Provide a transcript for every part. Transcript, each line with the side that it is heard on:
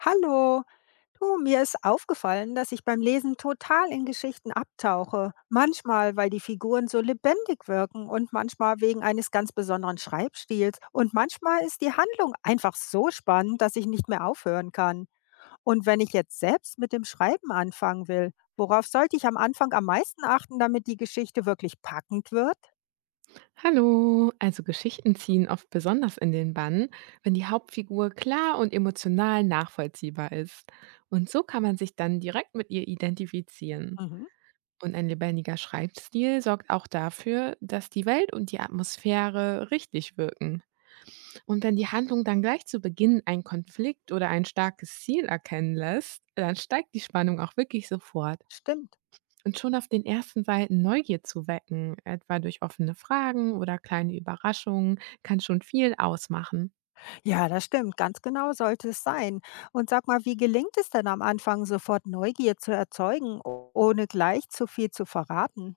left: Hallo, du, mir ist aufgefallen, dass ich beim Lesen total in Geschichten abtauche. Manchmal, weil die Figuren so lebendig wirken und manchmal wegen eines ganz besonderen Schreibstils. Und manchmal ist die Handlung einfach so spannend, dass ich nicht mehr aufhören kann. Und wenn ich jetzt selbst mit dem Schreiben anfangen will, worauf sollte ich am Anfang am meisten achten, damit die Geschichte wirklich packend wird?
right: Hallo, also Geschichten ziehen oft besonders in den Bann, wenn die Hauptfigur klar und emotional nachvollziehbar ist. Und so kann man sich dann direkt mit ihr identifizieren.
left: Mhm,
right: Und ein lebendiger Schreibstil sorgt auch dafür, dass die Welt und die Atmosphäre richtig wirken. Und wenn die Handlung dann gleich zu Beginn einen Konflikt oder ein starkes Ziel erkennen lässt, dann steigt die Spannung auch wirklich sofort.
left: stimmt.
right: Und schon auf den ersten Seiten Neugier zu wecken, etwa durch offene Fragen oder kleine Überraschungen, kann schon viel ausmachen.
left: Ja, das stimmt. Ganz genau sollte es sein. Und sag mal, wie gelingt es denn am Anfang, sofort Neugier zu erzeugen, ohne gleich zu viel zu verraten?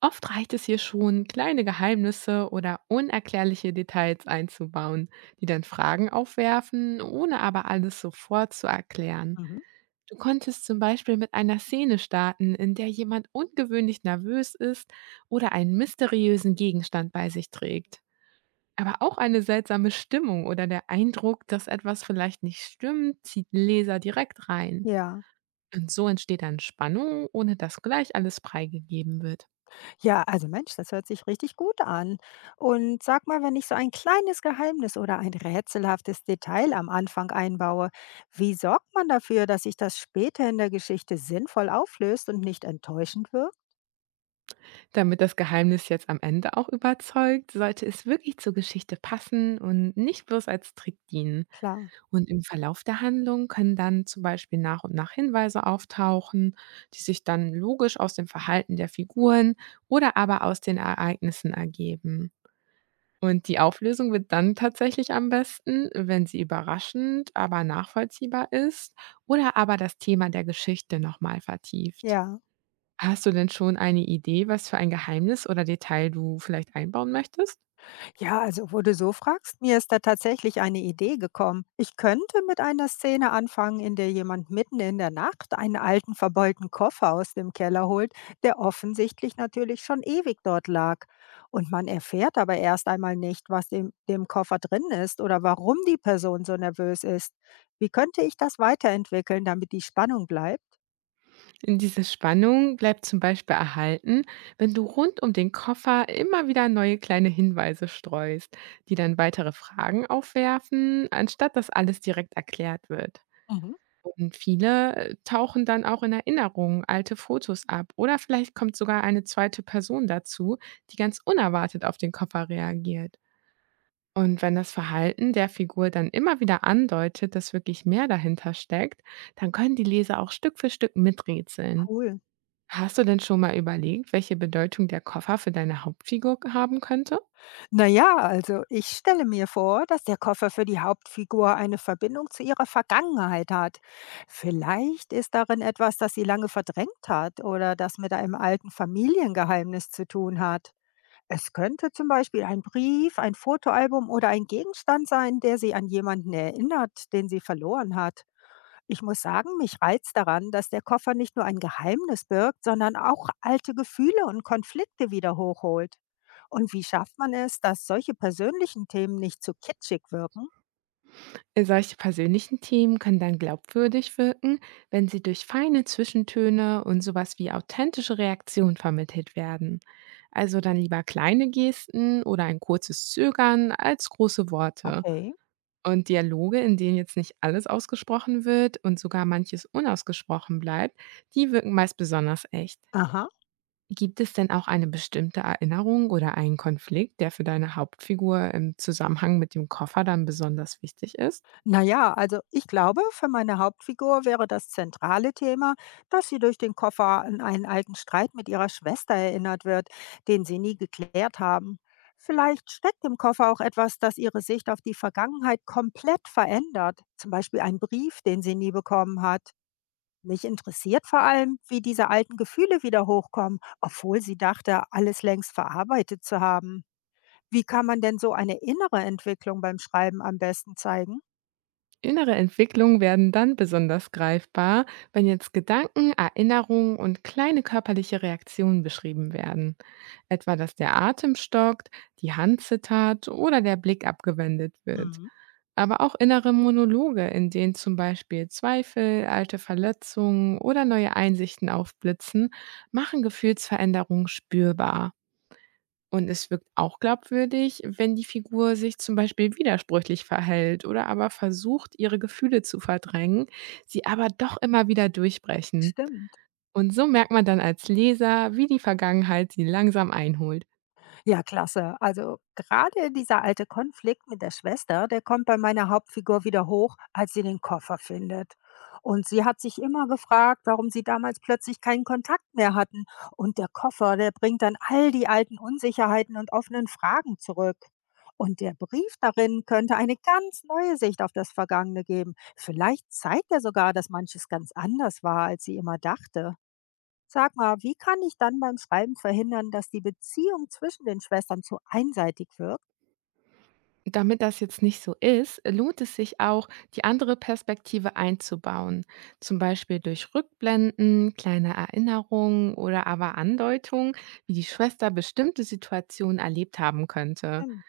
right: Oft reicht es hier schon, kleine Geheimnisse oder unerklärliche Details einzubauen, die dann Fragen aufwerfen, ohne aber alles sofort zu erklären.
left: Mhm.
right: Du konntest zum Beispiel mit einer Szene starten, in der jemand ungewöhnlich nervös ist oder einen mysteriösen Gegenstand bei sich trägt. Aber auch eine seltsame Stimmung oder der Eindruck, dass etwas vielleicht nicht stimmt, zieht Leser direkt rein.
left: Ja,
right: Und so entsteht dann Spannung, ohne dass gleich alles preigegeben wird.
left: ja, also Mensch, das hört sich richtig gut an. Und sag mal, wenn ich so ein kleines Geheimnis oder ein rätselhaftes Detail am Anfang einbaue, wie sorgt man dafür, dass sich das später in der Geschichte sinnvoll auflöst und nicht enttäuschend wirkt?
right: Damit das Geheimnis jetzt am Ende auch überzeugt, sollte es wirklich zur Geschichte passen und nicht bloß als Trick dienen.
left: Klar,
right: Und im Verlauf der Handlung können dann zum Beispiel nach und nach Hinweise auftauchen, die sich dann logisch aus dem Verhalten der Figuren oder aber aus den Ereignissen ergeben. Und die Auflösung wird dann tatsächlich am besten, wenn sie überraschend, aber nachvollziehbar ist oder aber das Thema der Geschichte nochmal vertieft.
left: ja.
right: Hast du denn schon eine Idee, was für ein Geheimnis oder Detail du vielleicht einbauen möchtest?
left: Ja, also wo du so fragst, mir ist da tatsächlich eine Idee gekommen. Ich könnte mit einer Szene anfangen, in der jemand mitten in der Nacht einen alten verbeulten Koffer aus dem Keller holt, der offensichtlich natürlich schon ewig dort lag. Und man erfährt aber erst einmal nicht, was in dem Koffer drin ist oder warum die Person so nervös ist. Wie könnte ich das weiterentwickeln, damit die Spannung bleibt?
right: In diese Spannung bleibt zum Beispiel erhalten, wenn du rund um den Koffer immer wieder neue kleine Hinweise streust, die dann weitere Fragen aufwerfen, anstatt dass alles direkt erklärt wird.
left: Mhm.
right: Und viele tauchen dann auch in Erinnerungen alte Fotos ab oder vielleicht kommt sogar eine zweite Person dazu, die ganz unerwartet auf den Koffer reagiert. Und wenn das Verhalten der Figur dann immer wieder andeutet, dass wirklich mehr dahinter steckt, dann können die Leser auch Stück für Stück miträtseln.
left: Cool.
right: Hast du denn schon mal überlegt, welche Bedeutung der Koffer für deine Hauptfigur haben könnte?
left: Na ja, also ich stelle mir vor, dass der Koffer für die Hauptfigur eine Verbindung zu ihrer Vergangenheit hat. Vielleicht ist darin etwas, das sie lange verdrängt hat oder das mit einem alten Familiengeheimnis zu tun hat. Es könnte zum Beispiel ein Brief, ein Fotoalbum oder ein Gegenstand sein, der sie an jemanden erinnert, den sie verloren hat. Ich muss sagen, mich reizt daran, dass der Koffer nicht nur ein Geheimnis birgt, sondern auch alte Gefühle und Konflikte wieder hochholt. Und wie schafft man es, dass solche persönlichen Themen nicht zu kitschig wirken?
right: Solche persönlichen Themen können dann glaubwürdig wirken, wenn sie durch feine Zwischentöne und sowas wie authentische Reaktionen vermittelt werden. Also dann lieber kleine Gesten oder ein kurzes Zögern als große Worte.
left: Okay.
right: Und Dialoge, in denen jetzt nicht alles ausgesprochen wird und sogar manches unausgesprochen bleibt, die wirken meist besonders echt.
left: Aha.
right: Gibt es denn auch eine bestimmte Erinnerung oder einen Konflikt, der für deine Hauptfigur im Zusammenhang mit dem Koffer dann besonders wichtig ist?
left: Naja, also ich glaube, für meine Hauptfigur wäre das zentrale Thema, dass sie durch den Koffer an einen alten Streit mit ihrer Schwester erinnert wird, den sie nie geklärt haben. Vielleicht steckt im Koffer auch etwas, das ihre Sicht auf die Vergangenheit komplett verändert, zum Beispiel ein Brief, den sie nie bekommen hat. Mich interessiert vor allem, wie diese alten Gefühle wieder hochkommen, obwohl sie dachte, alles längst verarbeitet zu haben. Wie kann man denn so eine innere Entwicklung beim Schreiben am besten zeigen?
right: Innere Entwicklungen werden dann besonders greifbar, wenn jetzt Gedanken, Erinnerungen und kleine körperliche Reaktionen beschrieben werden. Etwa, dass der Atem stockt, die Hand zittert oder der Blick abgewendet wird.
left: Mhm.
right: Aber auch innere Monologe, in denen zum Beispiel Zweifel, alte Verletzungen oder neue Einsichten aufblitzen, machen Gefühlsveränderungen spürbar. Und es wirkt auch glaubwürdig, wenn die Figur sich zum Beispiel widersprüchlich verhält oder aber versucht, ihre Gefühle zu verdrängen, sie aber doch immer wieder durchbrechen.
left: Stimmt.
right: Und so merkt man dann als Leser, wie die Vergangenheit sie langsam einholt.
left: Ja, klasse. Also gerade dieser alte Konflikt mit der Schwester, der kommt bei meiner Hauptfigur wieder hoch, als sie den Koffer findet. Und sie hat sich immer gefragt, warum sie damals plötzlich keinen Kontakt mehr hatten. Und der Koffer, der bringt dann all die alten Unsicherheiten und offenen Fragen zurück. Und der Brief darin könnte eine ganz neue Sicht auf das Vergangene geben. Vielleicht zeigt er sogar, dass manches ganz anders war, als sie immer dachte. Sag mal, wie kann ich dann beim Schreiben verhindern, dass die Beziehung zwischen den Schwestern zu einseitig wirkt?
right: Damit das jetzt nicht so ist, lohnt es sich auch, die andere Perspektive einzubauen, zum Beispiel durch Rückblenden, kleine Erinnerungen oder aber Andeutungen, wie die Schwester bestimmte Situationen erlebt haben könnte.
left: Stimmt.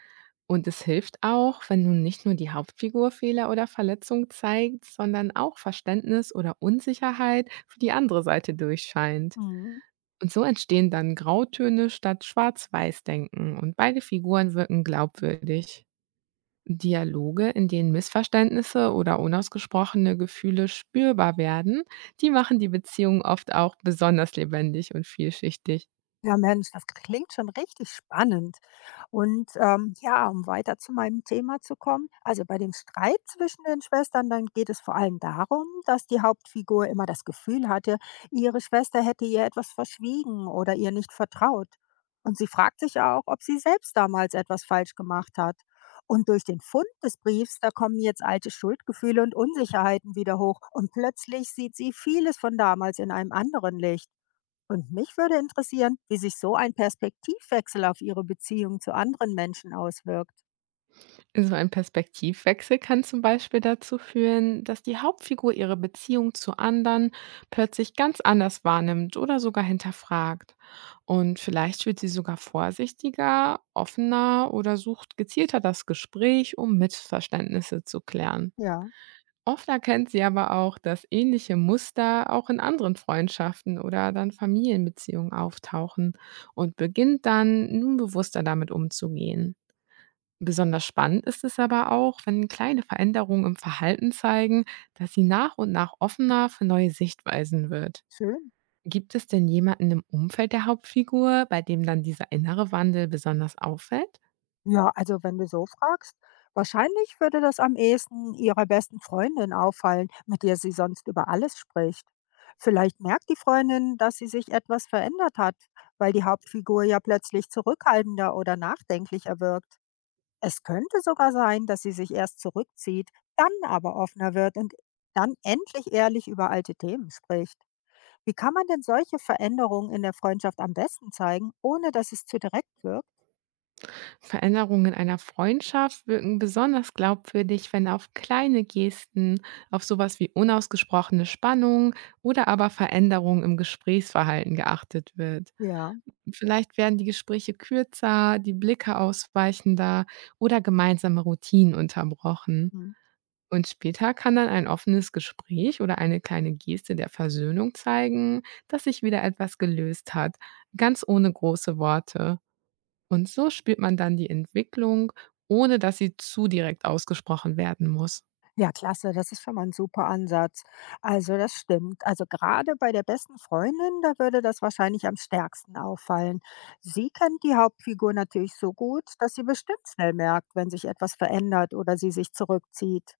right: Und es hilft auch, wenn nun nicht nur die Hauptfigur Fehler oder Verletzung zeigt, sondern auch Verständnis oder Unsicherheit für die andere Seite durchscheint.
left: Mhm.
right: Und so entstehen dann Grautöne statt Schwarz-Weiß-Denken und beide Figuren wirken glaubwürdig. Dialoge, in denen Missverständnisse oder unausgesprochene Gefühle spürbar werden, die machen die Beziehung oft auch besonders lebendig und vielschichtig.
left: Ja, Mensch, das klingt schon richtig spannend. Und ja, um weiter zu meinem Thema zu kommen, also bei dem Streit zwischen den Schwestern, dann geht es vor allem darum, dass die Hauptfigur immer das Gefühl hatte, ihre Schwester hätte ihr etwas verschwiegen oder ihr nicht vertraut. Und sie fragt sich auch, ob sie selbst damals etwas falsch gemacht hat. Und durch den Fund des Briefs, da kommen jetzt alte Schuldgefühle und Unsicherheiten wieder hoch. Und plötzlich sieht sie vieles von damals in einem anderen Licht. Und mich würde interessieren, wie sich so ein Perspektivwechsel auf Ihre Beziehung zu anderen Menschen auswirkt.
right: So ein Perspektivwechsel kann zum Beispiel dazu führen, dass die Hauptfigur ihre Beziehung zu anderen plötzlich ganz anders wahrnimmt oder sogar hinterfragt. Und vielleicht wird sie sogar vorsichtiger, offener oder sucht gezielter das Gespräch, um Missverständnisse zu klären.
left: Ja,
right: Oft erkennt sie aber auch, dass ähnliche Muster auch in anderen Freundschaften oder dann Familienbeziehungen auftauchen und beginnt dann nun bewusster damit umzugehen. Besonders spannend ist es aber auch, wenn kleine Veränderungen im Verhalten zeigen, dass sie nach und nach offener für neue Sichtweisen wird.
left: schön.
right: Gibt es denn jemanden im Umfeld der Hauptfigur, bei dem dann dieser innere Wandel besonders auffällt?
left: Ja, also wenn du so fragst, wahrscheinlich würde das am ehesten ihrer besten Freundin auffallen, mit der sie sonst über alles spricht. Vielleicht merkt die Freundin, dass sie sich etwas verändert hat, weil die Hauptfigur ja plötzlich zurückhaltender oder nachdenklicher wirkt. Es könnte sogar sein, dass sie sich erst zurückzieht, dann aber offener wird und dann endlich ehrlich über alte Themen spricht. Wie kann man denn solche Veränderungen in der Freundschaft am besten zeigen, ohne dass es zu direkt wirkt?
right: Veränderungen in einer Freundschaft wirken besonders glaubwürdig, wenn auf kleine Gesten, auf sowas wie unausgesprochene Spannung oder aber Veränderungen im Gesprächsverhalten geachtet wird.
left: Ja,
right: Vielleicht werden die Gespräche kürzer, die Blicke ausweichender oder gemeinsame Routinen unterbrochen.
left: mhm.
right: Und später kann dann ein offenes Gespräch oder eine kleine Geste der Versöhnung zeigen, dass sich wieder etwas gelöst hat, ganz ohne große Worte. Und so spürt man dann die Entwicklung, ohne dass sie zu direkt ausgesprochen werden muss.
left: Ja, klasse, das ist schon mal ein super Ansatz. Also, das stimmt. Also, gerade bei der besten Freundin, da würde das wahrscheinlich am stärksten auffallen. Sie kennt die Hauptfigur natürlich so gut, dass sie bestimmt schnell merkt, wenn sich etwas verändert oder sie sich zurückzieht.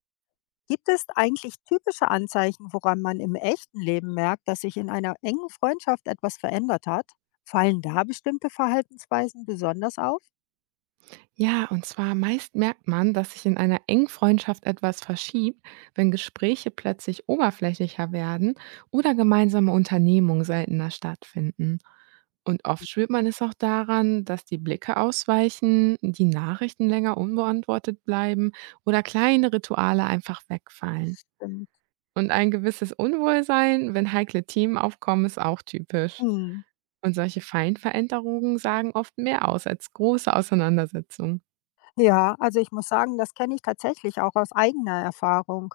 left: Gibt es eigentlich typische Anzeichen, woran man im echten Leben merkt, dass sich in einer engen Freundschaft etwas verändert hat? Fallen da bestimmte Verhaltensweisen besonders auf?
right: Ja, und zwar meist merkt man, dass sich in einer engen Freundschaft etwas verschiebt, wenn Gespräche plötzlich oberflächlicher werden oder gemeinsame Unternehmungen seltener stattfinden. Und oft spürt man es auch daran, dass die Blicke ausweichen, die Nachrichten länger unbeantwortet bleiben oder kleine Rituale einfach wegfallen.
left: Stimmt.
right: Und ein gewisses Unwohlsein, wenn heikle Themen aufkommen, ist auch typisch.
left: Hm.
right: Und solche Feinveränderungen sagen oft mehr aus als große Auseinandersetzungen.
left: Ja, also ich muss sagen, das kenne ich tatsächlich auch aus eigener Erfahrung.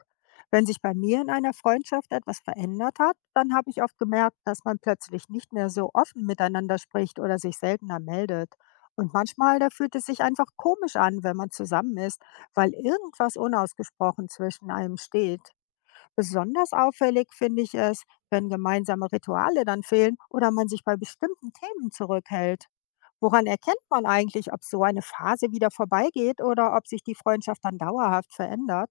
left: Wenn sich bei mir in einer Freundschaft etwas verändert hat, dann habe ich oft gemerkt, dass man plötzlich nicht mehr so offen miteinander spricht oder sich seltener meldet. Und manchmal, da fühlt es sich einfach komisch an, wenn man zusammen ist, weil irgendwas unausgesprochen zwischen einem steht. Besonders auffällig finde ich es, wenn gemeinsame Rituale dann fehlen oder man sich bei bestimmten Themen zurückhält. Woran erkennt man eigentlich, ob so eine Phase wieder vorbeigeht oder ob sich die Freundschaft dann dauerhaft verändert?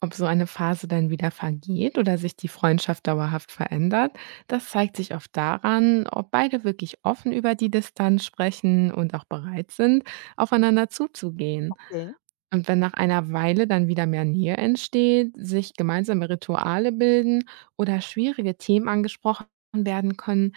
right: Ob so eine Phase dann wieder vergeht oder sich die Freundschaft dauerhaft verändert, das zeigt sich oft daran, ob beide wirklich offen über die Distanz sprechen und auch bereit sind, aufeinander zuzugehen.
left: Okay.
right: Und wenn nach einer Weile dann wieder mehr Nähe entsteht, sich gemeinsame Rituale bilden oder schwierige Themen angesprochen werden können,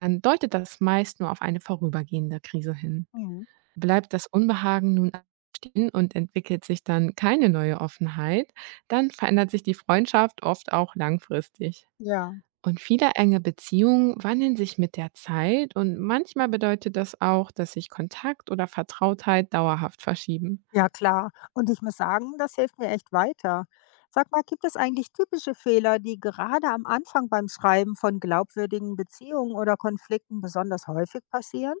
right: dann deutet das meist nur auf eine vorübergehende Krise hin.
left: Mhm.
right: Bleibt das Unbehagen nun stehen und entwickelt sich dann keine neue Offenheit, dann verändert sich die Freundschaft oft auch langfristig.
left: Ja.
right: Und viele enge Beziehungen wandeln sich mit der Zeit und manchmal bedeutet das auch, dass sich Kontakt oder Vertrautheit dauerhaft verschieben.
left: Ja, klar. Und ich muss sagen, das hilft mir echt weiter. Sag mal, gibt es eigentlich typische Fehler, die gerade am Anfang beim Schreiben von glaubwürdigen Beziehungen oder Konflikten besonders häufig passieren?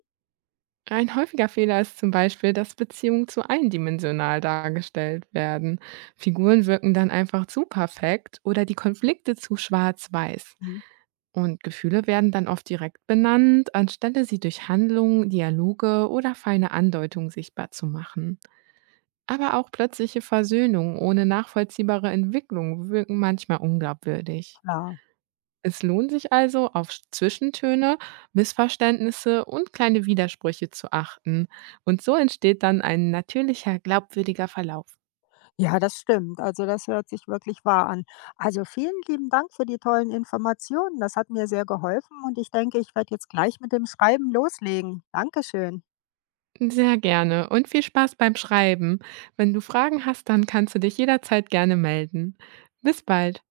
right: Ein häufiger Fehler ist zum Beispiel, dass Beziehungen zu eindimensional dargestellt werden. Figuren wirken dann einfach zu perfekt oder die Konflikte zu schwarz-weiß.
left: Mhm.
right: Und Gefühle werden dann oft direkt benannt, anstelle sie durch Handlungen, Dialoge oder feine Andeutungen sichtbar zu machen. Aber auch plötzliche Versöhnungen ohne nachvollziehbare Entwicklung wirken manchmal unglaubwürdig.
left: Klar.
right: Es lohnt sich also, auf Zwischentöne, Missverständnisse und kleine Widersprüche zu achten. Und so entsteht dann ein natürlicher, glaubwürdiger Verlauf.
left: Ja, das stimmt. Also das hört sich wirklich wahr an. Also vielen lieben Dank für die tollen Informationen. Das hat mir sehr geholfen und ich denke, ich werde jetzt gleich mit dem Schreiben loslegen. Dankeschön.
right: Sehr gerne und viel Spaß beim Schreiben. Wenn du Fragen hast, dann kannst du dich jederzeit gerne melden. Bis bald.